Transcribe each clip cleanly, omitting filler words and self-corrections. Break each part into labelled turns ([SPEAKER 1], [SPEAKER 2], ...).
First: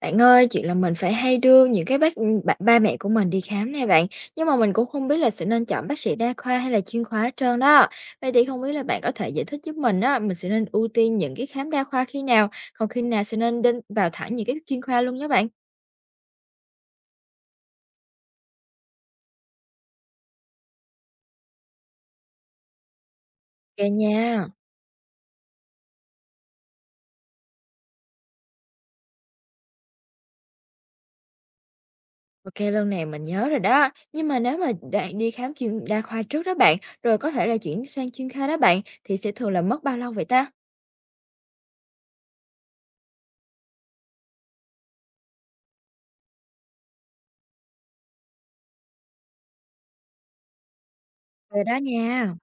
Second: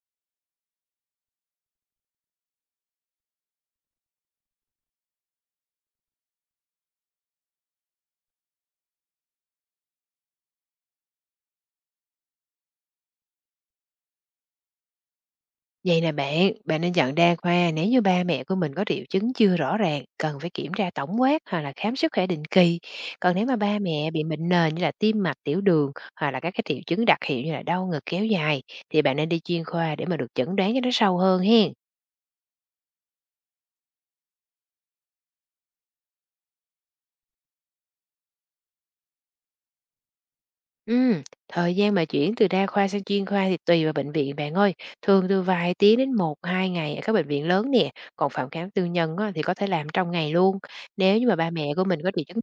[SPEAKER 1] Bạn ơi, chuyện là mình phải hay đưa những cái bác ba ba mẹ của mình đi khám nè bạn, nhưng mà mình cũng không biết là sẽ nên chọn bác sĩ đa khoa hay là chuyên khoa hết trơn đó. Vậy thì không biết là bạn có thể giải thích giúp mình á, mình sẽ nên ưu tiên những cái khám đa khoa khi nào, còn khi nào sẽ nên đến vào thẳng những cái chuyên khoa luôn nhé bạn?
[SPEAKER 2] Vậy nè bạn, bạn nên nhận đa khoa nếu như ba mẹ của mình có triệu chứng chưa rõ ràng, cần phải kiểm tra tổng quát hoặc là khám sức khỏe định kỳ. Còn nếu mà ba
[SPEAKER 1] Ok
[SPEAKER 2] mẹ bị bệnh
[SPEAKER 1] nha.
[SPEAKER 2] nền như là tim mạch, tiểu đường hoặc là các cái triệu chứng đặc hiệu như là đau ngực kéo dài thì bạn nên đi chuyên khoa để mà được chẩn đoán cho nó sâu hơn hen.
[SPEAKER 1] Ok, lần này mình nhớ rồi đó. Nhưng mà nếu mà bạn đi khám chuyên đa khoa trước đó bạn, rồi có thể là chuyển sang chuyên khoa đó bạn, thì sẽ thường là mất bao lâu vậy ta?
[SPEAKER 2] Ừ, thời gian mà chuyển từ đa khoa sang chuyên khoa thì tùy vào bệnh viện bạn ơi, thường từ vài tiếng đến một hai ngày ở các bệnh viện lớn nè, còn phòng khám tư nhân á, thì có thể làm trong ngày luôn. Nếu như mà ba
[SPEAKER 1] Rồi
[SPEAKER 2] mẹ
[SPEAKER 1] đó
[SPEAKER 2] của mình có triệu
[SPEAKER 1] nha.
[SPEAKER 2] chứng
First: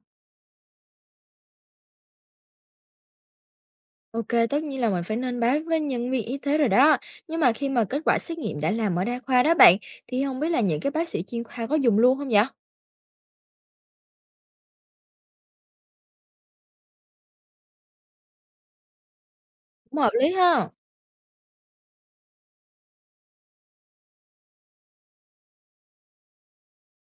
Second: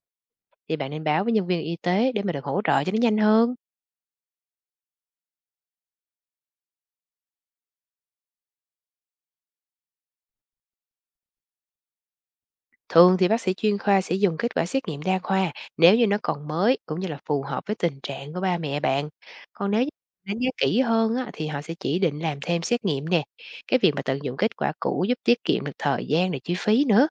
[SPEAKER 2] thì bạn nên báo với nhân viên y tế để mà được hỗ trợ cho nó nhanh hơn.
[SPEAKER 1] OK, tất nhiên là mình phải nên báo với nhân viên y tế rồi đó. Nhưng mà khi mà kết quả xét nghiệm đã làm ở đa khoa đó bạn, thì không biết là những cái bác sĩ chuyên khoa có dùng luôn không vậy?
[SPEAKER 2] Thường thì bác sĩ chuyên khoa sẽ dùng kết quả xét nghiệm đa khoa nếu như nó còn mới cũng như là phù hợp với tình trạng của ba mẹ bạn. Còn nếu như
[SPEAKER 1] Cũng hợp lý
[SPEAKER 2] đánh giá
[SPEAKER 1] ha.
[SPEAKER 2] kỹ hơn á, thì họ sẽ chỉ định làm thêm xét nghiệm nè. Cái việc mà tận dụng kết quả cũ giúp tiết kiệm được thời gian và chi phí nữa.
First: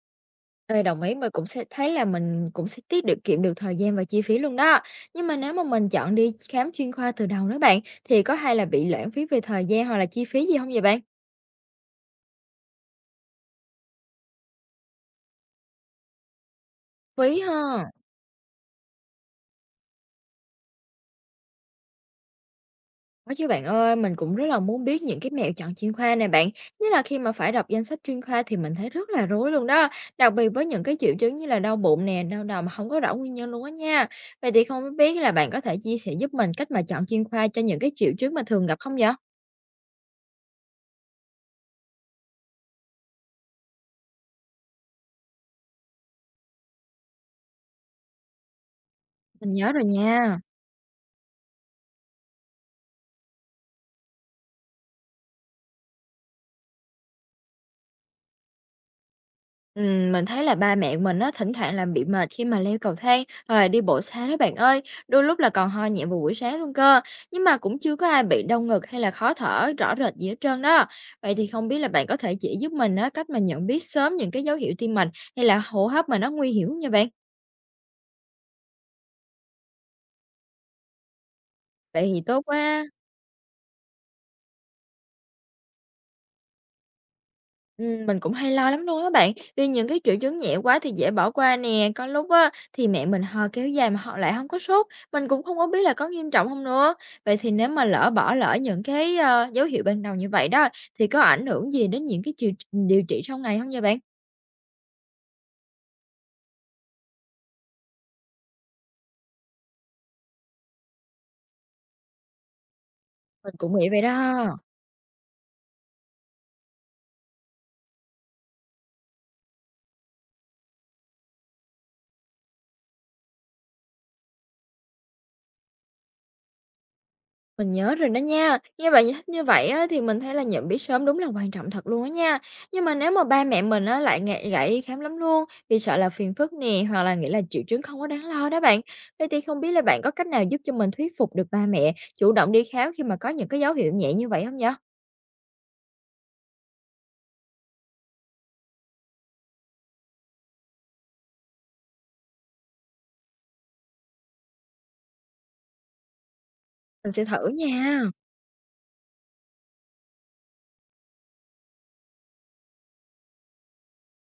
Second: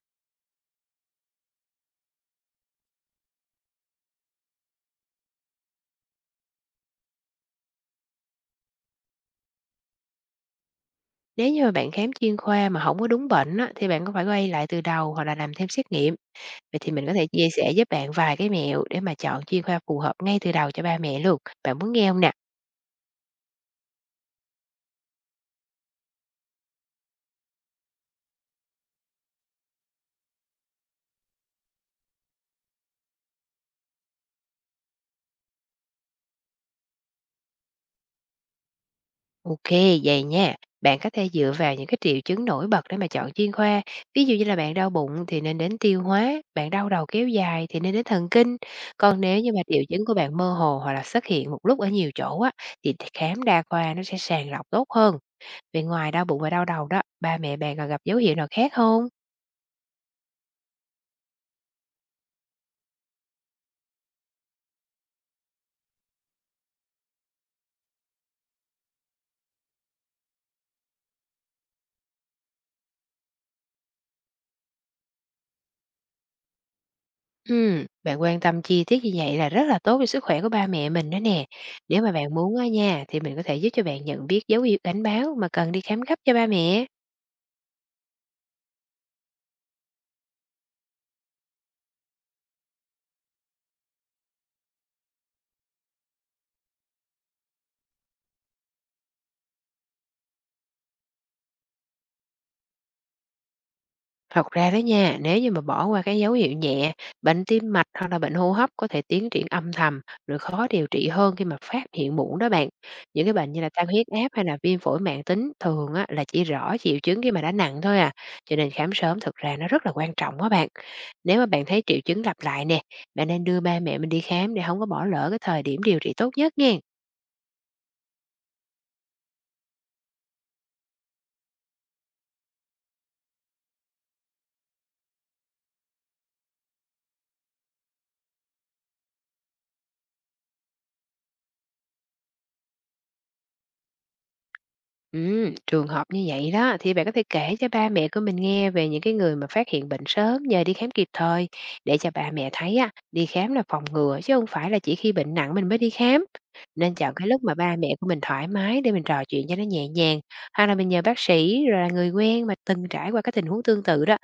[SPEAKER 1] Ê, đồng ý, mình cũng sẽ thấy là mình cũng sẽ tiết được kiệm được thời gian và chi phí luôn đó. Nhưng mà nếu mà mình chọn đi khám chuyên khoa từ đầu đó bạn, thì có hay là bị lãng phí về thời gian hoặc là chi phí gì không vậy bạn?
[SPEAKER 2] Nếu như mà bạn khám chuyên khoa mà không có đúng bệnh á, thì bạn có phải quay lại từ đầu hoặc là làm thêm xét nghiệm. Vậy thì mình có thể
[SPEAKER 1] Phí
[SPEAKER 2] chia sẻ với
[SPEAKER 1] ha.
[SPEAKER 2] bạn vài cái mẹo để mà chọn chuyên khoa phù hợp ngay từ đầu cho ba mẹ luôn. Bạn muốn nghe không nè?
[SPEAKER 1] Có chứ bạn ơi, mình cũng rất là muốn biết những cái mẹo chọn chuyên khoa này bạn. Nhất là khi mà phải đọc danh sách chuyên khoa thì mình thấy rất là rối luôn đó. Đặc biệt với những cái triệu chứng như là đau bụng nè, đau đầu mà không có rõ nguyên nhân luôn á nha. Vậy thì không biết là bạn có thể chia sẻ giúp mình cách mà chọn chuyên khoa cho những cái triệu chứng mà thường gặp không vậy?
[SPEAKER 2] OK, vậy nha. Bạn có thể dựa vào những cái triệu chứng nổi bật để mà chọn chuyên khoa. Ví dụ như là bạn đau bụng thì nên đến tiêu hóa, bạn đau đầu kéo dài thì nên đến thần kinh. Còn nếu
[SPEAKER 1] Mình
[SPEAKER 2] như mà
[SPEAKER 1] nhớ
[SPEAKER 2] triệu
[SPEAKER 1] rồi
[SPEAKER 2] chứng của bạn
[SPEAKER 1] nha.
[SPEAKER 2] mơ hồ hoặc là xuất hiện một lúc ở nhiều chỗ á, thì khám đa khoa nó sẽ sàng lọc tốt hơn. Vì ngoài đau bụng và đau đầu đó, ba mẹ bạn còn gặp dấu hiệu nào khác không?
[SPEAKER 1] Mình thấy là ba mẹ mình nó thỉnh thoảng là bị mệt khi mà leo cầu thang hoặc là đi bộ xa đó bạn ơi, đôi lúc là còn ho nhẹ vào buổi sáng luôn cơ, nhưng mà cũng chưa có ai bị đau ngực hay là khó thở rõ rệt gì hết trơn đó. Vậy thì không biết là bạn có thể chỉ giúp mình á, cách mà nhận biết sớm những cái dấu hiệu tim mạch hay là hô hấp mà nó nguy hiểm không nha bạn?
[SPEAKER 2] Bạn quan tâm chi tiết như vậy là rất là tốt cho sức khỏe của ba mẹ mình đó nè. Nếu
[SPEAKER 1] Vậy
[SPEAKER 2] mà
[SPEAKER 1] thì
[SPEAKER 2] bạn
[SPEAKER 1] tốt
[SPEAKER 2] muốn á
[SPEAKER 1] quá.
[SPEAKER 2] nha, thì mình có thể giúp cho bạn nhận biết dấu hiệu cảnh báo mà cần đi khám gấp cho ba mẹ.
[SPEAKER 1] Mình cũng hay lo lắm luôn á bạn, vì những cái triệu chứng nhẹ quá thì dễ bỏ qua nè, có lúc á thì mẹ mình ho kéo dài mà họ lại không có sốt, mình cũng không có biết là có nghiêm trọng không nữa. Vậy thì nếu mà lỡ bỏ lỡ những cái, dấu hiệu ban đầu như vậy đó, thì có ảnh hưởng gì đến những cái chiều điều trị sau này không vậy bạn?
[SPEAKER 2] Thật ra đó nha, nếu như mà bỏ qua cái dấu hiệu nhẹ, bệnh tim mạch hoặc là bệnh hô hấp có thể tiến triển âm thầm, rồi khó điều trị hơn khi mà phát hiện muộn đó bạn. Những cái bệnh
[SPEAKER 1] Mình
[SPEAKER 2] như là
[SPEAKER 1] cũng
[SPEAKER 2] tăng
[SPEAKER 1] nghĩ vậy
[SPEAKER 2] huyết
[SPEAKER 1] đó.
[SPEAKER 2] áp hay là viêm phổi mãn tính thường á, là chỉ rõ triệu chứng khi mà đã nặng thôi à. Cho nên khám sớm thực ra nó rất là quan trọng đó bạn. Nếu mà bạn thấy triệu chứng lặp lại nè, bạn nên đưa ba mẹ mình đi khám để không có bỏ lỡ cái thời điểm điều trị tốt nhất nha.
[SPEAKER 1] Mình nhớ rồi đó nha. Như vậy á, thì mình thấy là nhận biết sớm đúng là quan trọng thật luôn á nha. Nhưng mà nếu mà ba mẹ mình á, lại ngại gãy đi khám lắm luôn vì sợ là phiền phức nè hoặc là nghĩ là triệu chứng không có đáng lo đó bạn. Vậy thì không biết là bạn có cách nào giúp cho mình thuyết phục được ba mẹ chủ động đi khám khi mà có những cái dấu hiệu nhẹ như vậy không vậy?
[SPEAKER 2] Trường hợp như vậy đó thì bạn có thể kể cho ba mẹ của mình nghe về những cái người mà phát hiện bệnh sớm nhờ đi khám kịp thời để cho ba mẹ thấy á, đi khám là phòng ngừa chứ không phải là chỉ khi bệnh nặng mình mới đi khám. Nên
[SPEAKER 1] Mình
[SPEAKER 2] chọn
[SPEAKER 1] sẽ
[SPEAKER 2] cái lúc
[SPEAKER 1] thử
[SPEAKER 2] mà ba mẹ
[SPEAKER 1] nha.
[SPEAKER 2] của mình thoải mái để mình trò chuyện cho nó nhẹ nhàng hoặc là mình nhờ bác sĩ rồi là người quen mà từng trải qua cái tình huống tương tự đó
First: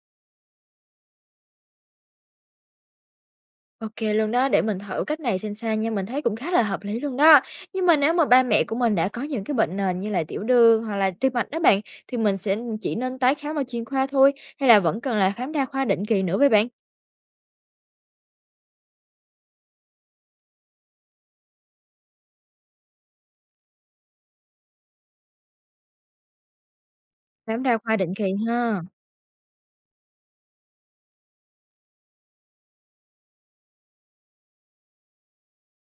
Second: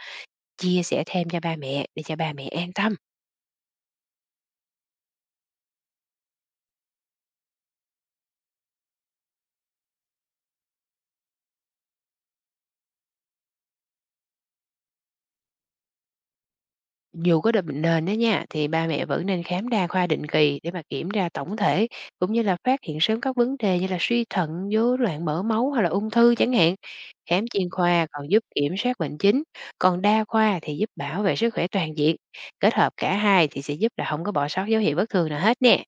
[SPEAKER 2] chia sẻ thêm cho ba mẹ để cho ba mẹ an tâm.
[SPEAKER 1] OK luôn đó, để mình thử cách này xem sao nha, mình thấy cũng khá là hợp lý luôn đó. Nhưng mà nếu mà ba mẹ của mình đã có những cái bệnh nền như là tiểu đường hoặc là tim mạch đó bạn, thì mình sẽ chỉ nên tái khám ở chuyên khoa thôi, hay là vẫn cần là khám đa khoa định kỳ nữa với bạn?
[SPEAKER 2] Dù có được bệnh nền đó nha, thì ba mẹ vẫn nên khám đa khoa định kỳ để mà kiểm tra tổng thể, cũng như là phát hiện sớm các vấn đề như là suy thận, rối loạn mỡ máu hoặc là ung thư chẳng hạn. Khám
[SPEAKER 1] Khám
[SPEAKER 2] chuyên
[SPEAKER 1] đa khoa
[SPEAKER 2] khoa
[SPEAKER 1] định
[SPEAKER 2] còn
[SPEAKER 1] kỳ
[SPEAKER 2] giúp kiểm
[SPEAKER 1] ha.
[SPEAKER 2] soát bệnh chính, còn đa khoa thì giúp bảo vệ sức khỏe toàn diện. Kết hợp cả hai thì sẽ giúp là không có bỏ sót dấu hiệu bất thường nào hết nè.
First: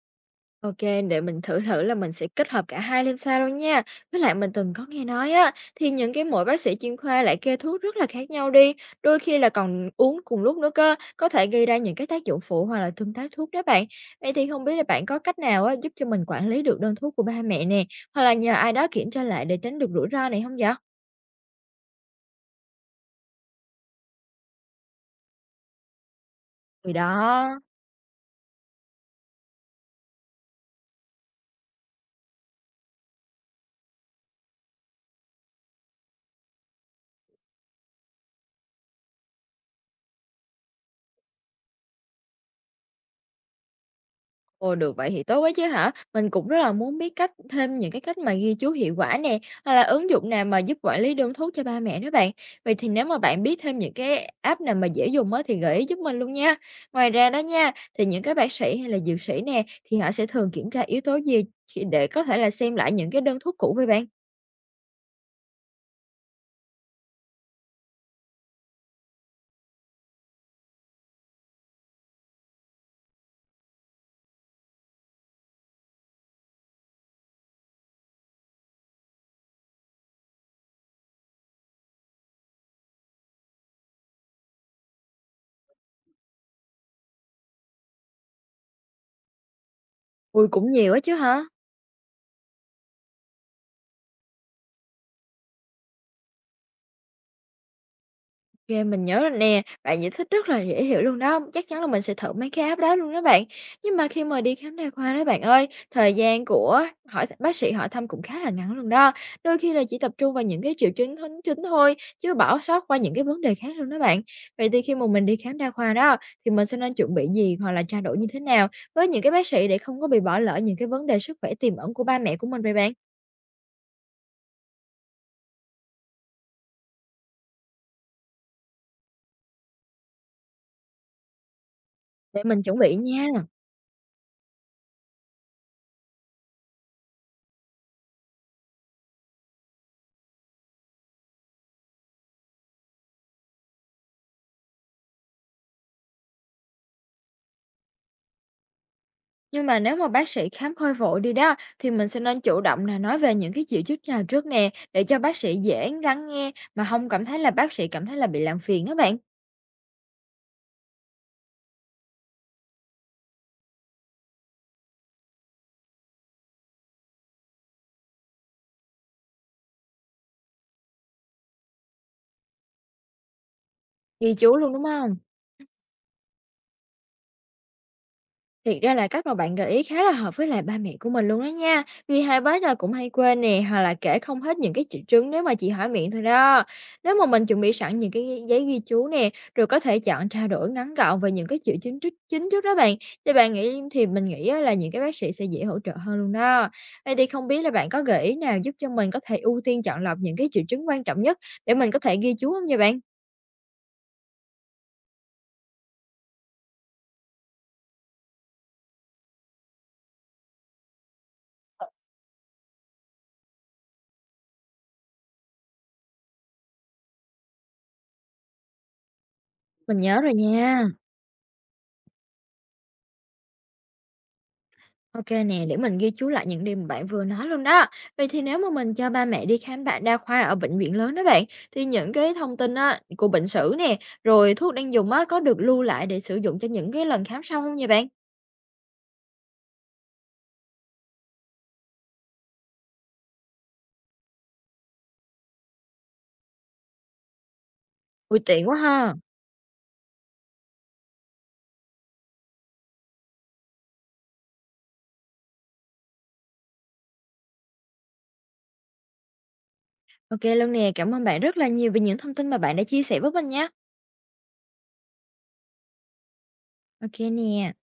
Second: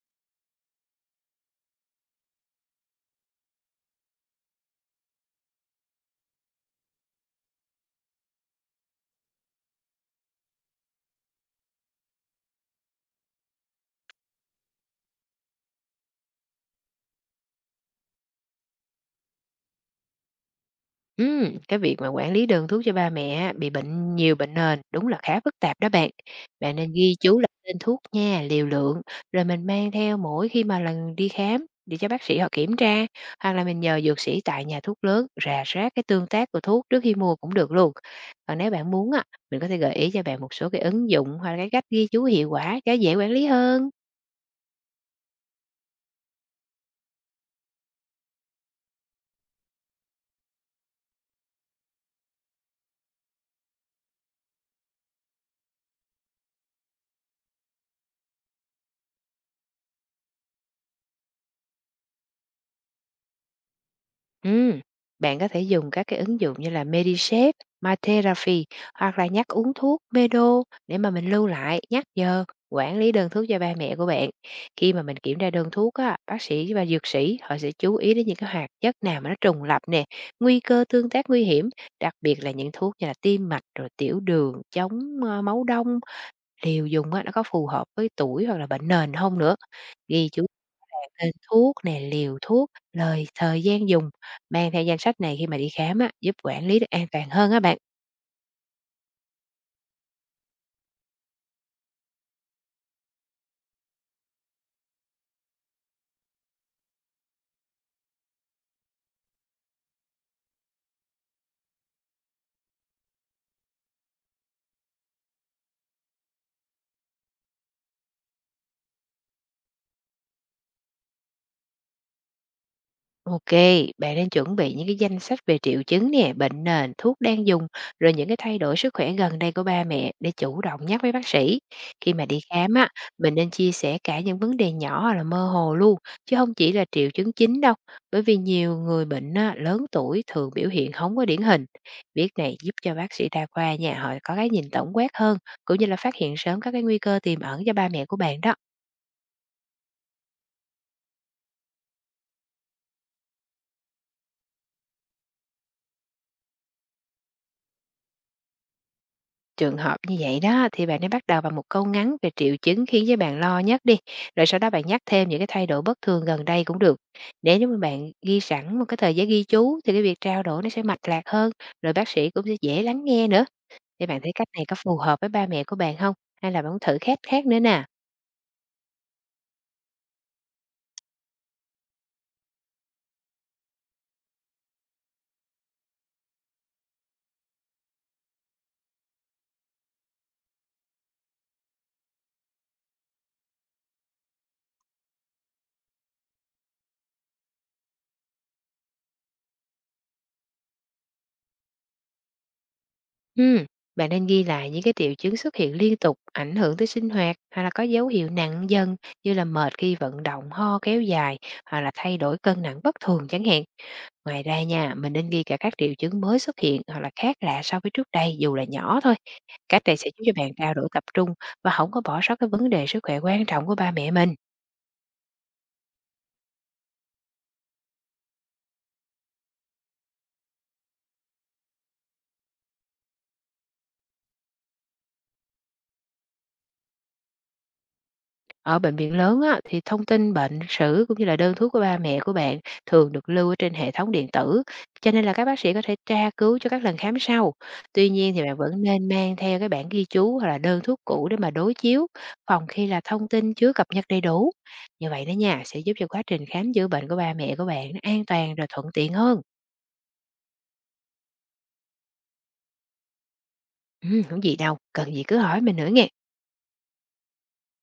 [SPEAKER 1] OK, để mình thử thử là mình sẽ kết hợp cả hai xem sao luôn nha. Với lại mình từng có nghe nói á, thì những cái mỗi bác sĩ chuyên khoa lại kê thuốc rất là khác nhau đi, đôi khi là còn uống cùng lúc nữa cơ, có thể gây ra những cái tác dụng phụ hoặc là tương tác thuốc đó bạn. Vậy thì không biết là bạn có cách nào á, giúp cho mình quản lý được đơn thuốc của ba mẹ nè, hoặc là nhờ ai đó kiểm tra lại để tránh được rủi ro này không vậy?
[SPEAKER 2] Cái việc mà quản lý đơn thuốc cho ba mẹ á, bị bệnh nhiều bệnh nền đúng là khá phức tạp đó bạn. Bạn
[SPEAKER 1] Thì
[SPEAKER 2] nên ghi chú lại
[SPEAKER 1] đó.
[SPEAKER 2] tên thuốc nha, liều lượng, rồi mình mang theo mỗi khi mà lần đi khám để cho bác sĩ họ kiểm tra, hoặc là mình nhờ dược sĩ tại nhà thuốc lớn rà soát cái tương tác của thuốc trước khi mua cũng được luôn. Còn nếu bạn muốn á, mình có thể gợi ý cho bạn một số cái ứng dụng hoặc là cái cách ghi chú hiệu quả cho dễ quản lý hơn.
[SPEAKER 1] Ồ, được vậy thì tốt quá chứ hả? Mình cũng rất là muốn biết cách thêm những cái cách mà ghi chú hiệu quả nè, hoặc là ứng dụng nào mà giúp quản lý đơn thuốc cho ba mẹ đó bạn. Vậy thì nếu mà bạn biết thêm những cái app nào mà dễ dùng á thì gợi ý giúp mình luôn nha. Ngoài ra đó nha, thì những cái bác sĩ hay là dược sĩ nè thì họ sẽ thường kiểm tra yếu tố gì khi- để có thể là xem lại những cái đơn thuốc cũ với bạn.
[SPEAKER 2] Ừm, bạn có thể dùng các cái ứng dụng như là MediSafe, MyTherapy hoặc là nhắc uống thuốc Medo để mà mình lưu lại, nhắc giờ, quản lý đơn thuốc cho ba mẹ của bạn. Khi mà mình kiểm tra đơn thuốc á, bác sĩ và dược sĩ họ sẽ chú ý đến những cái hoạt chất nào mà nó trùng lặp nè, nguy cơ tương tác nguy hiểm, đặc biệt là những thuốc như là tim mạch rồi tiểu đường, chống máu đông, liều dùng á, nó có phù hợp với tuổi hoặc là bệnh nền không nữa. Ghi chú
[SPEAKER 1] Ui cũng nhiều á
[SPEAKER 2] về
[SPEAKER 1] chứ
[SPEAKER 2] tên
[SPEAKER 1] hả?
[SPEAKER 2] thuốc nè, liều thuốc, thời gian dùng. Mang theo danh sách này khi mà đi khám á, giúp quản lý được an toàn hơn á bạn.
[SPEAKER 1] Ghê, mình nhớ rồi nè, bạn giải thích rất là dễ hiểu luôn đó, chắc chắn là mình sẽ thử mấy cái app đó luôn đó bạn. Nhưng mà khi mà đi khám đa khoa đó bạn ơi, thời gian của hỏi bác sĩ hỏi thăm cũng khá là ngắn luôn đó. Đôi khi là chỉ tập trung vào những cái triệu chứng thính chính thôi, chứ bỏ sót qua những cái vấn đề khác luôn đó bạn. Vậy thì khi mà mình đi khám đa khoa đó, thì mình sẽ nên chuẩn bị gì hoặc là trao đổi như thế nào với những cái bác sĩ để không có bị bỏ lỡ những cái vấn đề sức khỏe tiềm ẩn của ba mẹ của mình vậy bạn?
[SPEAKER 2] OK, bạn nên chuẩn bị những cái danh sách về triệu chứng nè, bệnh nền, thuốc đang dùng, rồi những cái thay đổi sức khỏe gần đây của ba mẹ để chủ động nhắc với bác sĩ. Khi mà đi
[SPEAKER 1] Để mình
[SPEAKER 2] khám
[SPEAKER 1] chuẩn
[SPEAKER 2] á,
[SPEAKER 1] bị nha.
[SPEAKER 2] mình nên chia sẻ cả những vấn đề nhỏ hoặc là mơ hồ luôn, chứ không chỉ là triệu chứng chính đâu. Bởi vì nhiều người bệnh á, lớn tuổi thường biểu hiện không có điển hình. Việc này giúp cho bác sĩ đa khoa nhà họ có cái nhìn tổng quát hơn, cũng như là phát hiện sớm các cái nguy cơ tiềm ẩn cho ba mẹ của bạn đó.
[SPEAKER 1] Nhưng mà nếu mà bác sĩ khám hơi vội đi đó, thì mình sẽ nên chủ động là nói về những cái triệu chứng nào trước nè, để cho bác sĩ dễ lắng nghe mà không cảm thấy là bác sĩ cảm thấy là bị làm phiền các bạn.
[SPEAKER 2] Trường hợp như vậy đó thì bạn nên bắt đầu bằng một câu ngắn về triệu chứng khiến với bạn lo nhất đi, rồi sau đó bạn nhắc thêm những cái thay đổi bất thường gần đây cũng được. Nếu như mà bạn ghi sẵn một cái thời gian ghi chú thì cái việc trao đổi nó sẽ mạch lạc hơn, rồi bác sĩ cũng sẽ dễ lắng nghe nữa. Thì bạn thấy
[SPEAKER 1] Ghi
[SPEAKER 2] cách
[SPEAKER 1] chú
[SPEAKER 2] này
[SPEAKER 1] luôn,
[SPEAKER 2] có
[SPEAKER 1] đúng
[SPEAKER 2] phù
[SPEAKER 1] không?
[SPEAKER 2] hợp với ba mẹ của bạn không? Hay là bạn muốn thử khác khác nữa nè?
[SPEAKER 1] Thiệt ra là cách mà bạn gợi ý khá là hợp với lại ba mẹ của mình luôn đó nha. Vì hai bé là cũng hay quên nè, hoặc là kể không hết những cái triệu chứng nếu mà chỉ hỏi miệng thôi đó. Nếu mà mình chuẩn bị sẵn những cái ghi- giấy ghi chú nè, rồi có thể chọn trao đổi ngắn gọn về những cái triệu chứng trước, chính trước đó bạn. Thì mình nghĩ á là những cái bác sĩ sẽ dễ hỗ trợ hơn luôn đó. Vậy thì không biết là bạn có gợi ý nào giúp cho mình có thể ưu tiên chọn lọc những cái triệu chứng quan trọng nhất để mình có thể ghi chú không nha bạn?
[SPEAKER 2] Ừm, Bạn nên ghi lại những cái triệu chứng xuất hiện liên tục, ảnh hưởng tới sinh hoạt hay là có dấu hiệu nặng dần như là mệt khi vận động, ho kéo dài hoặc là thay đổi cân nặng bất thường chẳng hạn. Ngoài ra nha, mình nên ghi cả các triệu chứng mới xuất hiện hoặc là khác lạ so với trước đây dù là nhỏ thôi. Cách này
[SPEAKER 1] Mình
[SPEAKER 2] sẽ
[SPEAKER 1] nhớ
[SPEAKER 2] giúp
[SPEAKER 1] rồi
[SPEAKER 2] cho bạn trao
[SPEAKER 1] nha.
[SPEAKER 2] đổi tập trung và không có bỏ sót cái vấn đề sức khỏe quan trọng của ba mẹ mình.
[SPEAKER 1] Ok nè, để mình ghi chú lại những điều mà bạn vừa nói luôn đó. Vậy thì nếu mà mình cho ba mẹ đi khám bệnh đa khoa ở bệnh viện lớn đó bạn, thì những cái thông tin á, của bệnh sử nè, rồi thuốc đang dùng á, có được lưu lại để sử dụng cho những cái lần khám sau không nha bạn?
[SPEAKER 2] Ở bệnh viện lớn á, thì thông tin bệnh sử cũng như là đơn thuốc của ba mẹ của bạn thường được lưu ở trên hệ thống điện tử, cho nên là các bác sĩ có thể tra cứu cho các lần khám sau. Tuy nhiên
[SPEAKER 1] Ui
[SPEAKER 2] thì bạn
[SPEAKER 1] tiện quá
[SPEAKER 2] vẫn nên
[SPEAKER 1] ha.
[SPEAKER 2] mang theo cái bản ghi chú hoặc là đơn thuốc cũ để mà đối chiếu, phòng khi là thông tin chưa cập nhật đầy đủ. Như vậy đó nha, sẽ giúp cho quá trình khám chữa bệnh của ba mẹ của bạn nó an toàn rồi thuận tiện hơn.
[SPEAKER 1] Ok luôn nè, cảm ơn bạn rất là nhiều về những thông tin mà bạn đã chia sẻ với mình nha.
[SPEAKER 2] Ừ, không gì đâu, cần gì cứ hỏi mình nữa nha.
[SPEAKER 1] Ok nè.